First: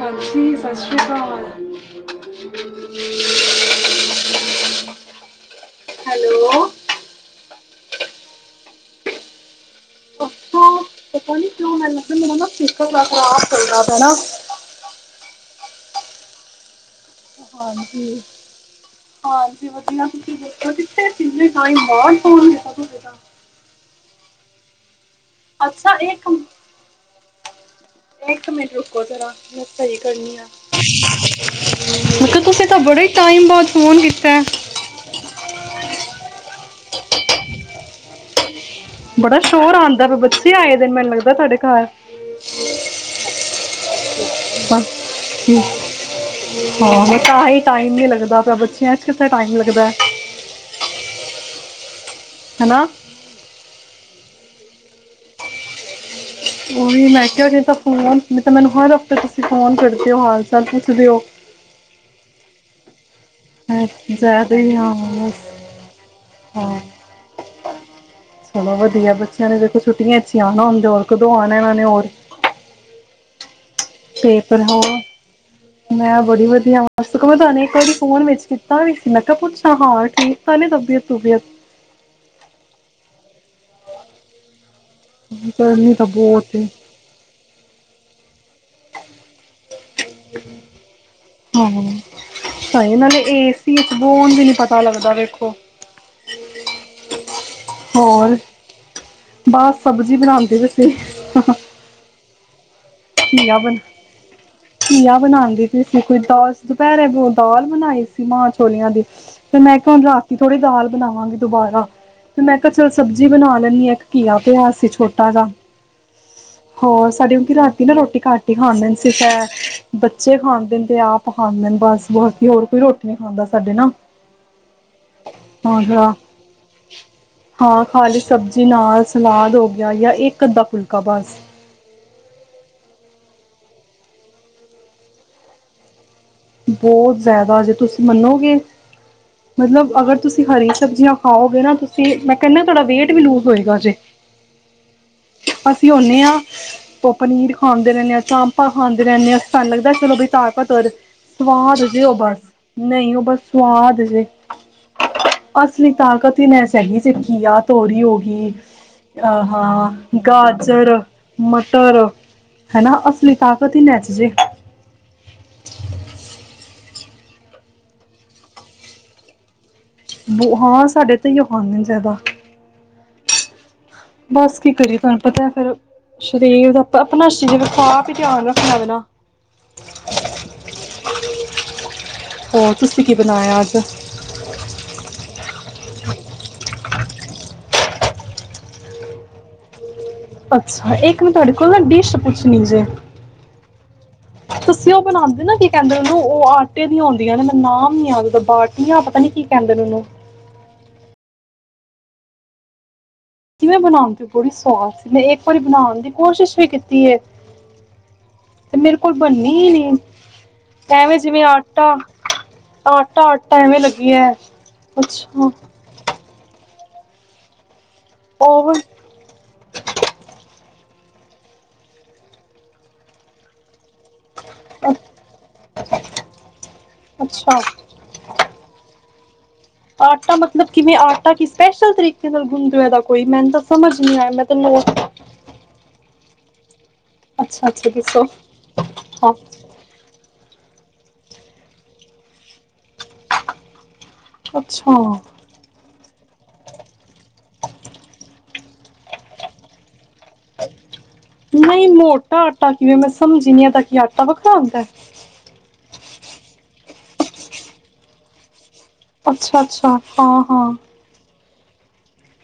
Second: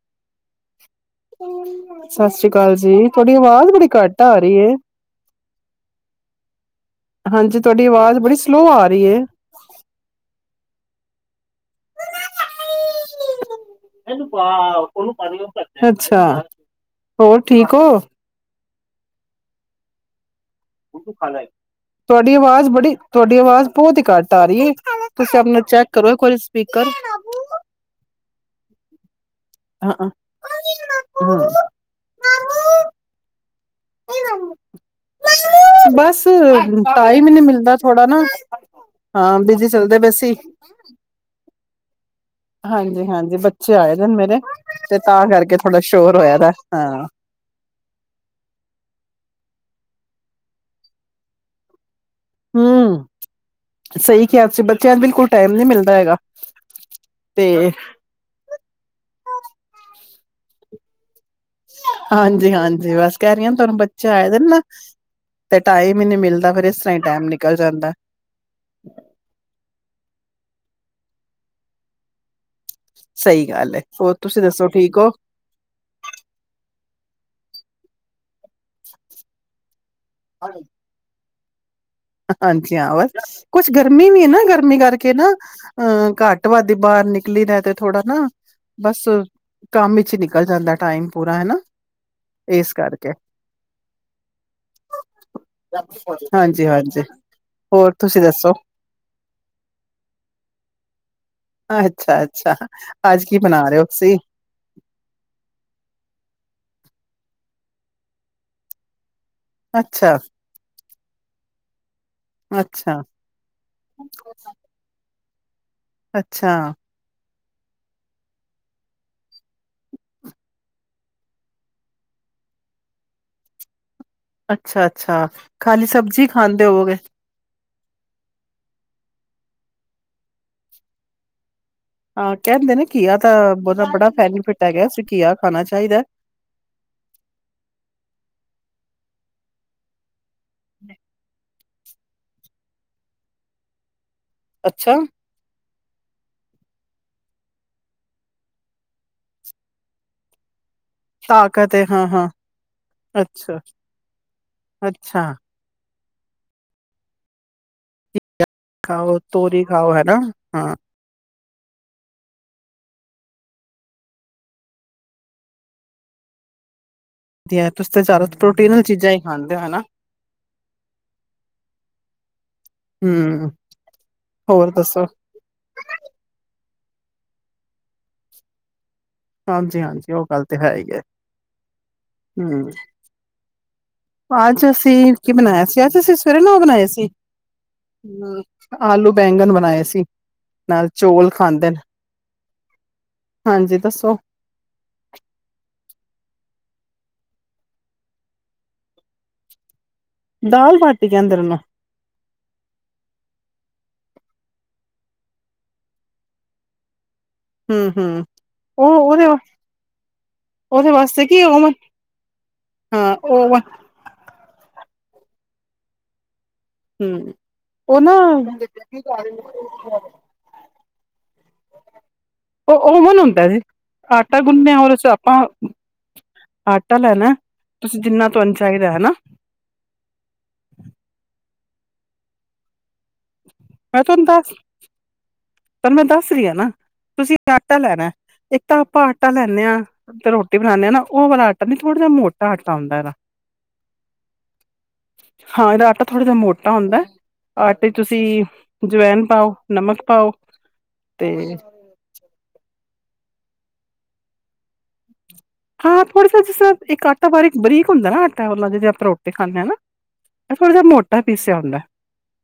ਹਾਂਜੀ ਸਤਿ ਸ਼੍ਰੀ ਅਕਾਲ ਸਤਿ ਸ੍ਰੀ ਅਕਾਲ ਜੀ ਤੁਹਾਡੀ ਅਵਾਜ਼ ਬੜੀ ਘੱਟ ਆ ਰਹੀ ਹੈ ਹੈਲੋ ਹਾਂਜੀ ਤੁਹਾਡੀ ਅਵਾਜ਼ ਬੜੀ ਸਲੋਅ ਆ ਰਹੀ ਈਏ ਅੱਛਾ ਪਤਾ ਨੀ ਕਿਉਂ ਮੈਨੂੰ ਨਾ ਮੈਨੂੰ ਨਾ ਫਿਕਰ ਆ ਇਹਨੂੰ ਪਾ ਉਹਨੂੰ ਪਾਣੀਆ ਅੱਛਾ ਹੋਰ ਠੀਕ ਹੋ ਹਾਂਜੀ ਹਾਂਜੀ ਵਧੀਆ ਤੁਸੀਂ ਦਸੋ ਤੁਹਾਡੀ ਆਵਾਜ਼ ਕੀਤਾ ਬੜੀ ਤੁਸੀਂ ਤਾਂ ਤੁਹਾਡੀ ਆਵਾਜ਼ ਬਹੁਤ ਹੀ ਘੱਟ ਤਾਰੀ ਅੱਛਾ ਇਕ ਮਿ ਇਕ ਮਿੰਟ ਰੁਕੋ ਜਰਾ ਮੈਂ ਸਹੀ ਹਾਂ ਕਰਨੀ ਆ ਤੁਸੀ ਤਾਂ ਬੜੇ ਹੀ ਟਾਈਮ ਬਾਅਦ ਫੋਨ ਕੀਤਾ ਹੈ। ਬਸ ਟਾਈਮ ਈ ਨਹੀ ਮਿਲਦਾ ਥੋੜਾ ਨਾ ਹਾਂ ਬੜਾ ਬਿਜੀ ਸ਼ੋਰ ਚੱਲਦੇ ਆਉਂਦਾ ਪਏ ਪਿਆ ਸੀ ਬੱਚੇ ਆਏ ਦੇ ਨੇ ਮੈਨੂੰ ਲੱਗਦਾ ਤੁਹਾਡੇ ਘਰ ਹਾਂਜੀ ਹਾਂਜੀ ਬੱਚੇ ਆਏ ਦੇ ਨੇ ਮੇਰੇ ਹਾਂ ਤੇ ਤਾਂ ਕਰਕੇ ਥੋੜਾ ਸ਼ੋਰ ਹੋਇਆ ਦਾ ਹੈ ਹਾ ਮੈਂ ਤਾਂ ਹੀ ਟਾਈਮ ਨੀ ਲੱਗਦਾ ਪਿਆ ਬੱਚਿਆਂ 'ਚ ਕਿੱਥੇ ਟਾਈਮ ਲੱਗਦਾ ਹੈ ਹੈਨਾ ਹਮ ਸਹੀ ਕਿਹਾ ਸੀ ਬੱਚਿਆਂ ਚ ਬਿਲਕੁਲ ਟਾਈਮ ਨਹੀਂ ਮਿਲਦਾ ਹੈਗਾ ਓਹੀ ਮੈਂ ਕਿਹਾ ਨੀ ਤੇ ਫੋਨ ਨਹੀਂ ਤਾਂ ਮੈਨੂੰ ਹਰ ਤੁਸੀਂ ਫੋਨ ਕਰਦੇ ਹੋ ਹਾਲ ਚਾਲ ਪੁੱਛਦੇ ਹੋ ਹਾਂਜੀ ਹਾਂਜੀ ਬਸ ਕਹਿਰੀਆਂ ਤੁਹਾਨੂੰ ਬੱਚੇ ਆਏ ਦੇ ਜ਼ਿਆਦਾ ਨਾਂ ਹੀ ਹਾਂ ਬਸ ਤੇ ਟਾਈਮ ਹੀ ਨੀ ਮਿਲਦਾ, ਫੇਰ ਇਸ ਹਾਂ ਤਰ੍ਹਾਂ ਹੀ ਟਾਈਮ ਨਿਕਲ ਜਾਂਦਾ ਚਲੋ ਵਧੀਆ ਬੱਚਿਆਂ ਨੇ ਦੇਖੋ ਛੁਟੀਆਂ ਚ ਹੀ ਹੁੰਦੇ ਹੋਰ ਕਦੋਂ ਆਉਣਾ ਇਹਨਾਂ ਨੇ ਹੋਰ ਸਹੀ ਗੱਲ ਹੈ ਹੋਰ ਤੇ ਤੁਸੀਂ ਫੇਰ ਦੱਸੋ ਹੋਰ, ਠੀਕ ਹੋ ਮੈਂ ਬੜੀ ਵਧੀਆ ਸਗੋ ਮੇ ਤੁਹਾਨੂੰ ਇਕ ਵਾਰੀ ਫੋਨ ਵਿੱਚ ਕੀਤਾ ਵੀ ਸੀ ਮੈਂ ਕਿਹਾ ਪੁੱਛਾਂ ਹਾਲ ਠੀਕ ਤਾਂ ਨੀ ਤਬੀਅਤ ਤੁਬੀਅਤ ਹਾਂਜੀ ਹਾਂ ਬੱਸ ਕੁਛ ਗਰਮੀ ਵੀ ਹੈ ਨਾ ਗਰਮੀ ਕਰਕੇ ਕੇ ਨਾ ਗਰਮੀ ਤਾਂ ਅਹ ਬਹੁਤ ਏ ਘੱਟ-ਵੱਧ ਬਾਹਰ ਨਿਕਲੀ ਦਾ ਤੇ ਥੋੜਾ ਨਾ ਬੱਸ ਕੰਮ ਵਿੱਚ ਨਿਕਲ ਜਾਂਦਾ ਟਾਈਮ ਹਾਂ ਇਸ ਸਹੀ ਕਰਕੇ ਨਾਲੇ ਏਸੀ ਚ ਬੋ ਉਂਜ ਵੀ ਨੀ ਪਤਾ ਲੱਗਦਾ ਵੇਖੋ ਹਾਂਜੀ ਹਾਂਜੀ ਹੋਰ ਤੁਸੀ ਦੱਸੋ ਬਸ ਸਬਜ਼ੀ ਬਣਾਉਂਦੇ ਪੇਸੀ ਅੱਛਾ-ਅੱਛਾ ਅੱਜ ਕੀ ਘੀਆ ਬਨਾ ਬਣਾ ਰਹੇ ਹੋ ਤੁਸੀ ਘੀਆ ਬਣਾਉਂਦੀ ਪਈ ਸੀ ਕੋਈ ਦਾਲ ਦੁਪਹਿਰੇ ਦਾਲ ਬਨਾਈ ਸੀ ਮਾਂ-ਚਛੋਲੀਆਂ ਦੀ ਤੇ ਮੈਂ ਕਿਹਾ ਹੁਣ ਅੱਛਾ ਰਾਤੀ ਥੋੜੀ ਦਾਲ ਬਣਾਵਾਂਗੇ ਦੁਬਾਰਾ ਤੇ ਮੈਂ ਕਿਹਾ ਚਲ ਅੱਛਾ ਸਬਜ਼ੀ ਬਣਾ ਲੈਂਨੀ ਹਾਂ ਇਕ ਕੀਆ ਪਿਆ ਸੀ ਛੋਟਾ ਜਿਹਾ ਅੱਛਾ ਹੋਰ ਸਾਡੇ ਕਿਉਂਕਿ ਰਾਤੀ ਨਾ ਰੋਟੀ ਘੱਟ ਹੀ ਖਾਂਦੇ ਸਿਰਫ ਏਹ, ਬੱਚੇ ਖਾਂਦੇ ਨੇ ਤੇ ਆਪ ਖਾਂਦੇ ਬਸ, ਬਸ ਹੀ ਹੋਰ ਕੋਈ ਰੋਟੀ ਨੀ ਖਾਂਦਾ ਸਾਡੇ ਨਾ ਅੱਛਾ-ਅੱਛਾ ਹਾਂ ਖਾਲੀ ਥੋੜਾ ਸਬਜ਼ੀ ਖਾਂਦੇ ਹੋਵੋਗੇ ਹਾਂ ਖਾਲੀ ਸਬਜ਼ੀ ਨਾਲ ਸਲਾਦ ਹੋ ਗਿਆ ਯਾ ਇੱਕ ਅੱਧਾ ਫੁਲਕਾ ਬਸ ਹਾਂ ਕਹਿੰਦੇ ਨੇ ਘੀਆ ਤਾਂ ਓਦਾ ਬੜਾ ਬੈਨਿਫਿਟ ਹੈ ਘੀਆ ਖਾਣਾ ਚਾਹੀਦਾ ਬਹੁਤ ਜ਼ਿਆਦਾ ਜੇ ਤੁਸੀ ਮੰਨੋਗੇ ਮਤਲਬ ਅਗਰ ਤੁਸੀਂ ਹਰੀ ਸਬਜ਼ੀਆਂ ਖਾਓਗੇ ਨਾ ਮੈਂ ਕਹਨਿਆ ਤੁਹਾਡਾ ਵੇਟ ਵੀ ਲੂਜ ਹੋਏਗਾ ਜੇ ਅੱਛਾ। ਅਸੀਂ ਆਉਂਨੇ ਆ ਤੇ ਪਨੀਰ ਖਾਂਦੇ ਰਹਿੰਦੇਂ ਹਾਂ ਚਾਮਪਾਂ ਖਾਂਦੇ ਰਹਿੰਨੇ ਆ ਸਾਨੂੰ ਲੱਗਦਾ ਚਲੋਂ ਬਈ ਤਾਕਤਵਰ ਏ। ਤਾਕਤ ਏ ਸਵਾਦ ਜੇ ਉਹ ਹਾਂ-ਹਾਂ ਬਸ ਨਹੀਂ। ਉਹ ਬਸ ਸਵਾਦ ਜੇ ਅੱਛਾ-ਅੱਛਾ ਅਸਲੀ। ਤਾਕਤ ਹੀ ਮੈਂ ਸਹੀ ਸਿੱਖ਼ੀ ਹੈ। ਤੋਰੀ ਹੋ ਗਈਂ। ਖਾਓ ਅਹ ਤੋਰੀ ਹਾਂ ਖਾਓ ਹਨਾ ਹਾਂ ਗਾਜ਼ਰ। ਮਟਰ ਹਨਾ ਅਸਲੀ ਤਾਕਤ ਹੀ ਇਹਨਾਂ ਚ ਜੇ। ਤੇ ਐ ਤੁਸੀਂ ਤਾਂ ਜ਼ਿਆਦਾ ਪ੍ਰੋਟੀਨ ਵਾਲੀ ਚੀਜ਼ਾਂ ਹੀ ਖਾਂਦੇ ਹੋ ਹਨਾ। ਹਾਂ ।ਸਾਡੇ ਤਾਂ ਇਹੀ ੲੌ ਖਾਂਦੇ ਜ਼ਿਆਦਾ। ਹਮ। ਬਸ ਕੀ ਕਰੀਏ ਤੁਹਾਂਨੂੰ ਪਤਾਂ ਹੈਂ ਫ਼ਿਰ ਸ਼ਰੀਰ ਦਾ। ਆਪਣਾਂ ਸ਼ਰੀਰ ਏ ਆਪ ਹੀ ਧਿਆਂਨ ਰੱਖਣਾਂ ਪੈਣਾਂ। ਹਾਂਜੀ ਹਾਂਜੀ ਉਹ ਗੱਲ਼ ਤਾਂ ਹੈ ਹੀ ਆ। ਹਮ। ਹੋਰ ਤੁਸੀਂ ਕੀ ਬਣਾਇਆ ਅੱਜ ਅੱਜ ਅਸੀਂ ਕੀ ਬਣਾਇਆਂ ਸੀ- ਅੱਜ਼ ਅਸੀਂ ਸਵੇਰੇ ਨਾਂ ਉਹ ਬਣਾਏ ਸੀ। ਹੂੰ ਆਲੂ ਬੈਂਗਨ ਬਣਾਏ ਸੀ। ਨਾਲ ਅੱਛਾ। ਇਕ ਚੋਲ ਮੈਂ ਤੁਹਾਡੇ ਖਾਂਦੇ ਕੋਲੋ ਨੇ ਨਾਂ ਡਿਸ਼ ਪੁੱਛਣੀ ਸੀ। ਹਾਂਜੀ ਦੱਸੋ ਤੁਸੀਂ ਉਹ ਬਣਾਉਂਦੇ ਨਾਂ ਕਹਿੰਦੇ ਨੇ ਉਹਨੂੰ ਉਹ ਆਟੇ ਦੀਆਂ ਹੁੰਦੀਆਂ ਨੇ ਮੈਨੂੰ ਨਾਮ ਨੀਂ ਯਾਦ ਪਿਆ ।ਬਾਟੀਆਂ ਪਤਾ ਨੀਂ ਕੀ ਕਹਿੰਦੇ ਨੇਂ ਉਹਨੂੰ। ਦਾਲ ਬਾਟੀ ਕਹਿੰਦੇ ਨੇਂ ਉਹਨੂੰ। ਕਿਵੇਂ ਬਣਾਉਂਦੇ ੲੌ ਬੜੀ ਸਵਾਦ ਸੀ। ਮੈਂ ਇੱਕ ਵਾਰੀਂ ਬਣਾਉਂਣ ਦੀ ਕੋਸ਼ਿਸ਼ ਵੀ ਕੀਤੀ ਏਂ। ਹੂੰ-ਹੂੰ ਤੇ ਉਹ ਮੇਰੇ ਕੋਲ ਉਹਦੇ ਬਣੀ ਈ ਨੀਂ । ਉਹਦੇ ਤੇ ਐਵੇਂ ਵਾਸਤੇ ਕੀ ਜਿਵੇਂ ਓਵਨ ਆਟਾ। ਹਾਂ ਆਟਾ ਆਟਾ ਓਵਨ ਐਵੇਂ ਲੱਗੀ ਜਾਏ। ਅੱਛਾ। ਹਮ। ਉਹ ਨਾਂ ਓਵਨ - ਉਹ ਓਵਨ ਹੁੰਦਾਂ ਜੀ। ਆਟਾ ਗੁੰਨਿਆ ਹੋਰ ਅਸੀਂ ਆਪਾਂ ਆਟਾ ਲੈਣਾਂ ਅੱਛਾ ਤੁਸੀਂ ਜਿੰਨਾਂ ਤੁਹਾਂਨੂੰ ਚਾਹੀਂਦਾ ਹਨਾ। ਆਟਾ ਮੱਤਲਬ ਕਿੰਵੇਂ ਆਟਾ ਕਿਸ - ਸਪੈਸ਼ਲ ਤਰੀਕ਼ੇ ਨਾਲ਼ ਗੁੰਨ ਦਿਆਂ ਵ ਕੋਈ ਮੈਂਨੂੰ ਤਾਂ ਸਮਝ ਨੀਂ ਆਇਆਂ ਮੈਂ ਤਾਂ ਨੋਰ ਸਹੀ ਆ ਨਾਂ। ਤੁਸੀਂ ਆਟਾ ਲੈਣਾਂ ਇੱਕ ਤਾਂ ਆਪਾਂ ਆਟਾ ਹਾਂ ਲੈਨੇਂ ਆ ਤੇ ਰੋਟੀ। ਰੋਟੀ ਬਣਾਂਣੇ ਹਾਂ ਨਾਂ ਉਹ ਵਾਲਾਂ ਆਟਾ ਨੀਂ ਥੋੜਾਂ ਜਿਹਾਂ ਮੋਟਾ ਆਟਾ ਹੁੰਦਾਂ ਅੱਛਾ ਹਾਂ ।ਇਹਦਾ ਆਟਾ ਥੋੜਾਂ ਜਿਹਾਂ ਮੋਟਾ ਹੁੰਦਾਂ। ਆਟੇ ਤੁਸੀਂ ਜਵੈਨ ਪਾਓ ਨਮਕ ਪਾਓ। ਤੇ ਨਹੀਂ- ਮੋਟਾ ਆਟਾ। ਮੈਂਨੂੰ ਸਮਝ ਨਹੀਂ ਆਈਂ ।ਇਹਦਾ ਕੀ ਆਟਾ ਵੱਖ਼ਰਾ ਹੁੰਦਾਂ ਏ ਹਾਂ ਥੋੜਾਂ ਜਿਹਾਂ ਜਿਸ ਤਰ੍ਹਾਂ ਇੱਕ ਆਟਾ ਬਾਰੀਕ ਬਰੀਕ ਹੁੰਦਾਂ ਨਾਂ ਆਟਾ ਮਤਲਬ ਜਿਵੇਂ ਰੋਟੀ ਖਾਂਦੇ ਅੱਛਾ ਆ ਨਾਂ ਅੱਛਾ ਹਾਂ ਉਹ ਥੋੜਾਂ ਹਾਂ ਜਿਹਾਂ ਮੋਟਾ। ਪੀਸਿਆ ਹੁੰਦਾ।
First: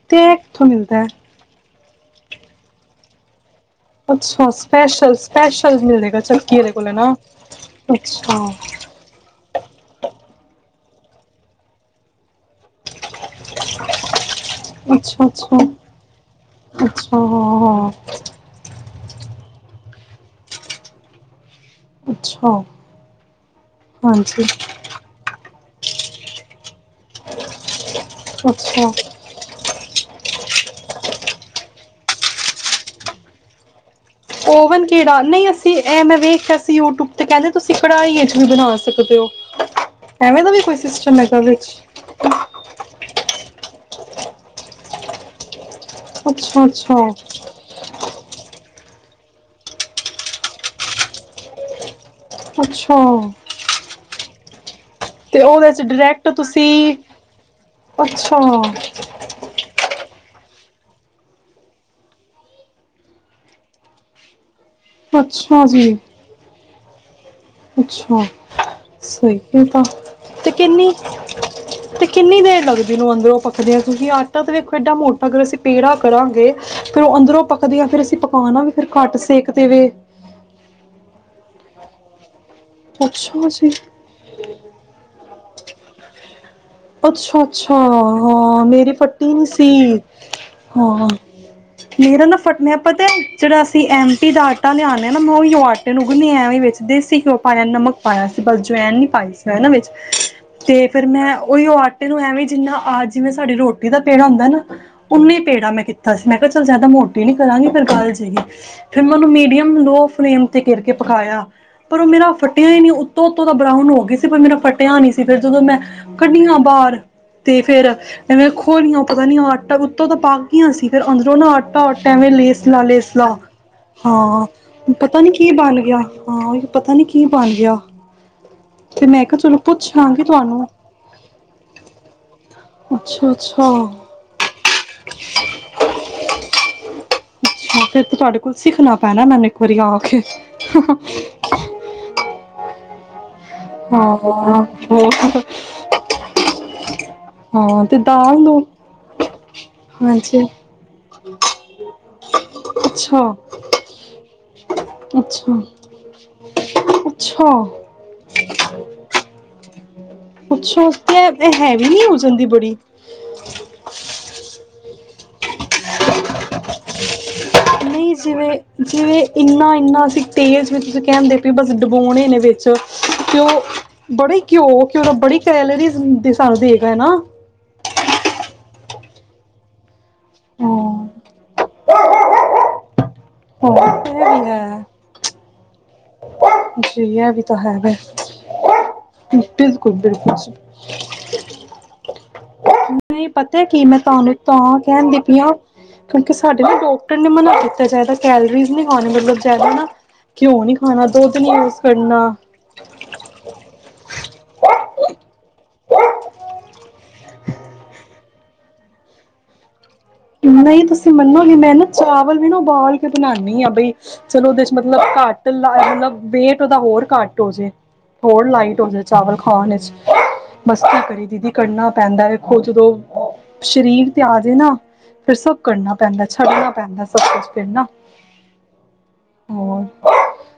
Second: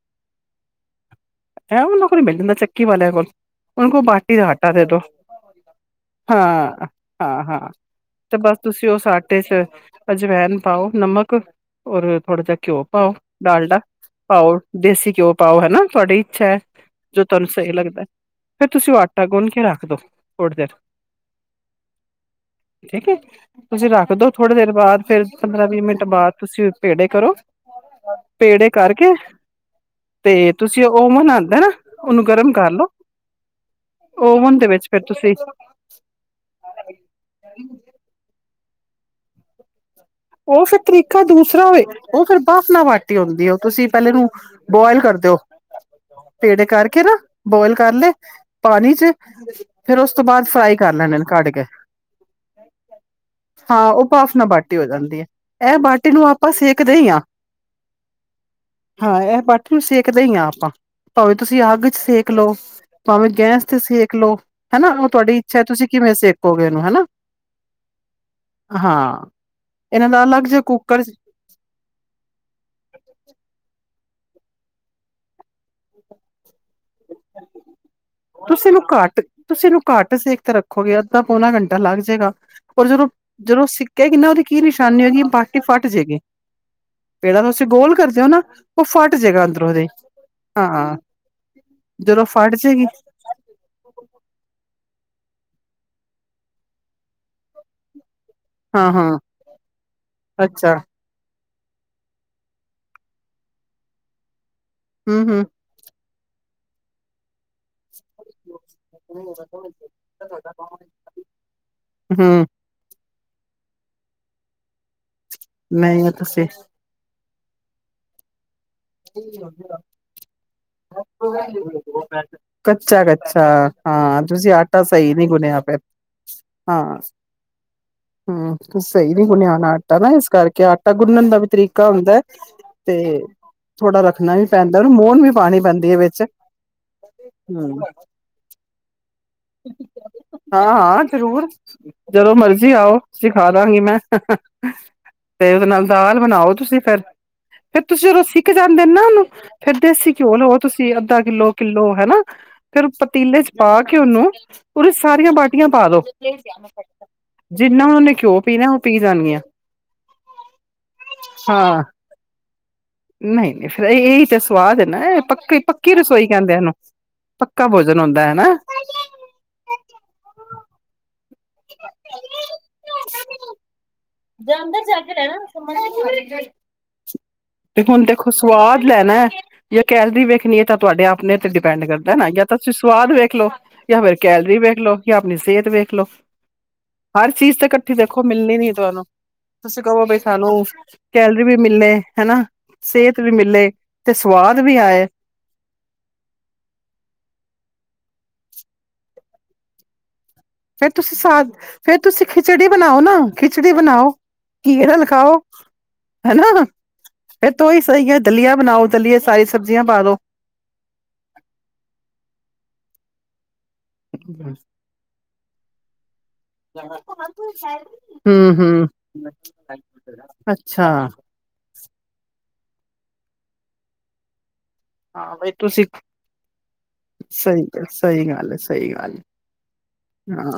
ਤੇ ਏ ਕਿੱਥੋਂ ਮਿਲਦਾ? ਐ ਵਾਲਾ ਹੁਰੇ ਮਿਲ ਜਾਂਦਾ ਚੱਕੀ ਵਾਲਿਆਂ ਕੋਲ ਉਹਨਾਂ ਕੋਲ ਬਾਟੀ ਦਾ ਅੱਛਾ ਆਟਾ ਦੇ ਦੋ ਸਪੈਸ਼ਲ ਸਪੈਸ਼ਲ ਮਿਲੇਗਾ ਚੱਕੀ ਆਲੇ ਹਾਂ ਕੋਲ ਨਾ। ਹਾਂ ਹਾਂ ਤੇ ਅੱਛਾ ਬਸ ਤੁਸੀਂ ਉਹ ਸੱਟ ਪਤੇ ਚ ਫਿਰ ਅਜਵੈਨ ਪਾਓ, ਨਮਕ ਔਰ ਥੋੜ੍ਹਾ ਜਿਹਾ ਘਿਓ ਪਾਓ ਡਾਲਡਾ ਪਾਓ ਦੇਸੀ ਅੱਛਾ ਘਿਓ ਅੱਛਾ ਪਾਓ ਹਨਾਂ! ਤੁਆਡੀ ਇੱਛਾ ਐ ਅੱਛਾ ਜੋ ਤੁਆਨੂੰ ਹਾਂ ਸਹੀ ਹਾਂ ਲੱਗਦਾ ਫਿਰ ਤੁਸੀਂ ਟਾ ਗੁਣ ਕੇ ਰੱਖ ਦੋ ਥੋੜੀ ਦੇਰ ਅੱਛਾ ਠੀਕ ਏ, ਤੁਸੀਂ ਰੱਖਦੋ ਹਾਂਜੀ ਥੋੜੇ ਦੇਰ ਬਾਅਦ ਫਿਰ ਪੰਦਰਾਂ ਵੀਹ ਮਿੰਟ ਬਾਅਦ ਤੁਸੀਂ ਪੇੜੇ ਕਰੋ ਪੇੜੇ ਅੱਛਾ ਕਰਕੇ ਤੇ ਤੁਸੀਂ ਉਹ ਮਨਾਂਦੇ ਨਾ ਉਹਨੂੰ ਗਰਮ ਕਰ ਲੋ। ਓਵਨ ਕਿਹੜਾ ਨਈਂ ਅਸੀਂ ਇਹ ਮੈਂ ਵੇਖਿਆ ਅਸੀਂ ਯੂਟਿਊਬ ਤੇ ਕਹਿੰਦੇ ਤੁਸੀਂ ਪੜ੍ਹਾਈ ਏ ਵੀ ਬਣਾ ਸਕਦੇ ਔ। ਉਹ ਫਿਰ ਤਰੀਕਾ ਦੂਸਰਾ ਏ ਉਹ ਫਿਰ ਬਾਫ਼ ਨਾ ਵਾਟੀ ਆਉਂਦੀ ਐ। ਤੁਸੀਂ ਪਹਿਲੇ ਨੂੰ ਬੋਇਲ ਕਰ ਦਿਓ। ਅੱਛਾ ਪੇੜੇ ਅੱਛਾ ਕਰਕੇ ਨਾ ਬੋਇਲ ਕਰ ਲਏ ਪਾਣੀ ਚ ਫਿਰ ਉਸ ਤੋਂ ਬਾਅਦ ਫਰਾਈ ਕਰ ਲੈਣੇ ਨੇ ਕੱਢ ਕੇ ਅੱਛਾ ਨਾ ਬਾਟੀ ਹੋ ਜਾਂ ਤੇ ਉਹਦੇ ਇਹ ਚ ਬਾਟੀ ਨੂੰ ਡਾਇਰੈਕਟ ਆਪਾਂ ਸੇਕਦੇ ਤੁਸੀਂ ਈਂ ਆਂ, ਅੱਛਾ ਹਾਂ ਇਹ ਬਾਟੀ ਨੂੰ ਸੇਕਦੇ ਹਂ ਆਂ। ਭਾਵੇਂ ਤੁਸੀਂ ਅੱਗ ਚ ਸੇਕ ਲਓ, ਭਾਵੇਂ ਗੈਸ ਤੇ ਸੇਕ ਲਓ। ਹਨਾਂ, ਉਹ ਤੁਆਡੀ ਇੱਛਾ ਅੱਛਾ ਤੁਸੀਂ ਜੀ ਕਿਵੇਂ ਸੇਕੋਗੇ ਇਹਨੂੰ ਹਨਾਂ! ਅੱਛਾ ਸਹੀ ਐ, ਗ ਇਹਨਾਂ ਦਾ ਅਲੱਗ ਤੇ ਜਿਹਾ ਕਿੰਨੀ ਕੁੱਕਰ ਤੇ ਕਿੰਨੀ ਦੇਰ ਲੱਗਦੀ ਨੂੰ ਅੰਦਰੋਂ ਪੱਕਦਿਆਂ? ਤੁਸੀਂ ਆਟਾ ਤੇ ਵੇਖੋ ਏਡਾ ਮੋਟਾ ਅਗਰ ਅਸੀਂ ਪੇੜਾ ਕਰਾਂਗੇ ਫੇਰ ਉਹ ਅੰਦਰੋਂ ਪਕਦੀਆਂ ਫਿਰ ਪਕਾਉਣਾ ਤੁਸੀਂ ਵੀ ਇਹਨੂੰ ਫਿਰ ਘੱਟ ਸੇਕ ਤੇ ਤੁਸੀਂ ਇਹਨੂੰ ਵੇ ਘੱਟ ਸੇਕ ਤੇ ਰੱਖੋਗੇ ਤਾਂ ਪੌਣਾ ਘੰਟਾ ਲੱਗ ਜਾਏਗਾ। ਪਰ ਜਦੋਂ, ਅੱਛਾ ਜਦੋਂ ਜੀ ਸਿਕੈਗੀ ਨਾਂ ਇਹਦੀ ਕੀ ਨਿਸ਼ਾਨੀ ਹੋਗੀ ਬਾਟ ਅੱਛਾ ਤੁਸੀਂ ਅੱਛਾ, ਗੋਲ ਕਰਦੇ ਹੋ ਨਾ ਹਾਂ ਉਹ ਮੇਰੀ ਫਟ ਫੱਟੀ ਜਾਏਗਾ ਨੀ ਅੰਦਰੋਂ ਸੀ ਉਹਦੇ ਹਾਂ, ਮੇਰਾ ਜਦੋਂ ਨਾ ਫਟ ਫੱਟਣ ਜਾਏਗੀ ਪਤਾ ਜਿਹੜਾ ਅਸੀਂ ਐਮਟੀ ਦਾ ਆਟਾ ਲਿਆਉਂਦੇ ਹਾਂ ਨਾ ਮੈਂ ਆਟੇ ਗੀਨਿਯ ਵਿਚ ਦੇਸੀ ਘਿਓ ਪਾ ਲਿਆ ਨਮਕ ਪਾਇਆ ਸੀ ਪਰਲ ਹਾਂ ਜਵੈਨ ਨੀ ਹਾਂ ਪਾਈ ਸੀ ਇਹਨਾਂ ਵਿੱਚ ਅੱਛਾ ਤੇ ਫੇਿਰ ਮੈਂ ਉਹੀ ਉਹ ਆਟੇ ਨੂੰ ਐਵੇਂ ਜਿੰਨਾ ਆ ਜਿਵੇਂ ਸਾਡੀ ਰੋਟੀ ਦਾ ਪੇੜਾ ਹੁੰਦਾ ਨਾ ਹਮ ਉਨੇ ਹਮ ਪੇੜਾਂ ਮੈਂ ਕੀਤਾ ਤਾਂ ਮੈਂ ਕਿਹਾ ਚਲੋ ਜਿਆਦਾ ਮੋਟੀ ਨੀ ਕਰਾਂਗੀ ਫਿਰ ਗੱਲ ਜੈਗੀ ਫਿਰ ਮੈਂ ਉਹਨੂੰ ਮੀਡੀਅਮ ਲੋ ਫਲੇਮ ਤੇ ਘਿਰ ਕੇ ਪਕਾਇਆ ਪਰ ਉਹ ਮੇਰਾ ਹਮ ਫੱਟਿਆ ਹੀ ਨਹੀਂੀ ਉਤੋ ਦਾ ਬਰਾਊਨ ਹੋ ਗਈ ਸੀ ਪਰ ਮੇਰਾ ਫੱਟ ਪਿਆ ਨੀ ਸੀ ਫਿਰ ਜਦੋਂ ਮੈਂ ਨਹੀਂ ਤੁਸੀਂ ਕੱਢੀਆਂ ਬਾਹਰ ਤੇ ਫੇਰ ਐਵੇਂ ਹੋਲੀਆਂ ਪਤਾ ਨੀ ਆਟਾ ਉੱਤੋਂ ਤਾਂ ਪਕ ਗਈਆਂ ਸੀ ਫਿਰ ਅੰਦਰੋਂ ਨਾ ਆਟਾ ਆਟਾ ਐਵੇਂ ਲੇਸਲਾ ਕੱਚਾ ਲੇਸਲਾ ਕੱਚਾ ਹਾਂ ਤੁਸੀਂ ਆਟਾ ਸਹੀ ਪਤਾ ਨਹੀਂ ਨੀ ਕੀ ਗੁਣਿਆ ਫਿਰ ਬਣ ਗਿਆ ਹਾਂ ਪਤਾ ਨੀ ਕੀ ਬਣ ਗਿਆ ਤੇ ਮੈਂ ਕਿਹਾ ਚਲੋ ਇਸ ਕਰਕੇ ਆਟਾ ਨਾ ਪੁੱਛਾਂਗੀ ਇਸ ਕਰਕੇ ਤੁਹਾਨੂੰ ਆਟਾ ਗੁੰਨਣ ਦਾ ਵੀ ਤਰੀਕਾ ਹੁੰਦਾ ਅੱਛਾ ਅੱਛਾ ਥੋੜ੍ਹਾ ਰੱਖਣਾ ਵੀ ਪੈਂਦਾ ਮੋਹਨ ਵੀ ਪਾਉਣੀ ਪੈਂਦੀ ਹੈ ਵਿੱਚ ਹਮ ਅੱਛਾ ਫਿਰ ਤੇ ਤੁਹਾਡੇ ਕੋਲ ਸਿੱਖਣਾ ਪੈਣਾ ਮੈਨੂੰ ਇੱਕ ਵਾਰੀ ਆ ਕੇ ਹਾਂ ਹਾਂ ਜ਼ਰੂਰ ਜਦੋਂ ਮਰਜੀੀ ਆਓ ਸਿਖਾ ਦਾਂਗੀ ਮੈਂ ਹਾਂ ਹਾਂ, ਤੇ ਉਹਦੇ ਨਾਲ ਦਾਲ ਬਣਾਓ ਤੁਸੀਂ ਫਰ ਹਾਂ ਤੇ ਤਾਂ ਪੱਕ ਜਾਂਦੇ ਨਾ ਉਹਨੂੰ ਫੇਰ ਦੇਸੀ ਘਿਓ ਲਓ ਤੁਸੀਂ ਅੱਧਾ ਕਿੱਲੋ ਕਿੱਲੋ ਹਨਾ ਫੇਰ ਅੱਛਾ ਪਤੀਲੇ ਚ ਪਾ ਕੇਓਨੂੰ ਉਦੇ ਸਾਰੀਆਂ ਅੱਛਾ ਬਾਟੀਆਂ ਪਾ ਦੋ ਅੱਛਾ ਜਿੰਨਾ ਨੇ ਘਿਓ ਪੀਣਾ ਉਹ ਪੀ ਜਾਣੀਆਂ ਪੁੱਛੋ ਤੇ ਹੈ ਵੀ ਨੀ ਹੋ ਜਾਂਦੀ ਬੜੀ ਨਹੀਂ ਨਹੀਂ ਫੇਿਰ ਇਹਹੀ ਤਾਂ ਸਵਾਦ ਏ ਨਾ ਪੱਕੀ ਪੱਕੀ ਰਸੋਈ ਕਹਿੰਦੇ ਇਹਨੂੰ ਭੋਜਨ ਨਹੀਂ ਹੁੰਦਾ ਹੈ ਨਾ ਜਿਵੇਂ ਜਿਵੇਂ ਇੰਨਾ ਇੰਨਾ ਅਸੀਂ ਤੇਜ਼ ਵਿੱਚ ਤੁਸੀ ਕਹਿਣ ਦੇਖ ਫਿਰ ਬਸ ਡਬੋਣੇ ਨੇ ਵਿੱਚ ਫ ਉਹ ਬੜੇ ਘਿਓ ਘਿਓ ਦਾ ਬੜੀ ਕੈਲਰੀਜ਼ ਦੇ ਸਾਨੂੰ ਦੇਗਾ ਹੈ ਨਾ ਤੇ ਹੁਣ ਦੇਖੋ ਸਵਾਦ ਨਾ ਕੈਲਰੀ ਵੇਖਣੀ ਹੈ ਤਾਂ ਤੁਹਾਡੇ ਹਾਂ ਆਪਣੇ ਤੇ ਡਿਪੈਂਡ ਕਰਦਾ ਨਾ ਜਾਂ ਤਾਂ ਤੁਸੀਂ ਸੁਵਾਦ ਵੇਖ ਲੋ ਹਾਂ ਜਾਂ ਇਹ ਫਿਰ ਵੀ ਕੈਲਰੀ ਹੈ ਵੇਖ ਲੋ ਜਾਂ ਆਪਣੀ ਸਿਹਤ ਵੇਖ ਲਫ ਜੀ ਹਰ ਇਹ ਵੀ ਚੀਜ਼ ਤਾਂ ਤੇ ਹੈ ਇਕੱਠੀ ਵੈ ਦੇਖੋ ਮਿਲਣੀ ਨੀ ਤੁਹਾਨੂੰ ਤੁਸੀਂ ਬਿਲਕੁਲ ਕਹੋ ਬ ਬਿਲਕੁਲ ਸਾਨੂੰ ਕੈਲਰੀ ਵੀ ਮਿਲਣੇ ਹਨਾ ਸਿਹਤ ਨਹੀਂ ਵੀ ਪਤਾ ਮਿਲੇ ਕੀ ਮੈਂ ਤੇ ਤੁਹਾਨੂੰ ਸਵਾਦ ਵੀ ਤਾਂ ਆਏ ਕਹਿੰਦੀ ਪਈ ਹਾਂ ਕਿਉਂਕਿ ਸਾਡੇ ਨਾ ਡਾਕਟਰ ਨੇ ਮਨਾ ਕੀਤਾ ਜਾਦਾ ਕੈਲਰੀਜ਼ ਨਹੀਂ ਪਾਉਣੀ ਮਤਲਬ ਜ਼ਿਆਦਾ ਹਨਾ। ਫੇਰ ਤੁਸੀਂ ਸਾਗ ਫੇਰ ਤੁਸੀਂ ਖਿਚੜੀ ਬਣਾਓ ਨਾ ਖਿਚੜੀ ਬਣਾਓ ਘੀ ਨਾਲ ਖਾਉ ਹਨਾ। ਫੇਰ ਤੋ ਉਹੀ ਸਹੀ ਹੈ ਦਲੀਆ ਬਣਾਓ ਦਲੀਏ ਚ ਸਾਰੀਆਂ ਸਬਜ਼ੀਆਂ ਪਾ ਦੋ। ਨਹੀਂ ਤੁਸੀਂ ਮੰਨੋਗੇ ਮੈਂ ਨਾ ਚਾਵਲ ਵੀ ਨਾ ਉਬਾਲ ਕੇ ਬਣਾਨਣੀ ਆ। ਬਈ ਚਲੋ ਉਹਦੇ ਚ ਮਤਲਬ ਘੱਟ। ਤੇ ਲਾਇਆਂ ਮਤਲਬ। ਵੇਟ ਉਹਦਾ ਹੋਰ ਘੱਟ ਹੋਜੇ ਹੋਰ ਹੂੰ ਲਾਈਟ ਹੋ ਹੂੰ ਜੇ ਚਾਵਲ ਖਾਣ ਚ ਅੱਛਾ ਮਸਤੀ ਨੀ ਕਰਦੀ ਦੀਦੀ ਕਰਨਾ ਪੈਂਦਾ ਹੈ। ਉਹ ਜਦੋਂ ਸਰੀਰ ਤੇ ਆ ਜਾ ਨਾ। ਫਿਰ ਹਾਂ ਬਈ ਸਭ ਤੁਸੀਂ ਕਰਨਾ ਪੈਂਦਾ ਛੱਡਣਾ ਪੈਂਦਾ ਸਭ ਕੁਛ ਫਿਰ ਸਹੀ, ਨਾ ਸਹੀ ਗੱਲ ਏ, ਸਹੀ ਗੱਲ ਹੋਰ ਏ, ਹਾਂ।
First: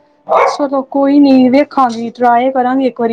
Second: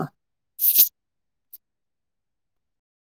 ਚਲੋ ਕੋਈ ਨੀ । ਵੇਖਾਂਗੀ ਟਰਾਈ ਕਰਾਂਗੇ ਇੱਕ ਵਾਰੀ।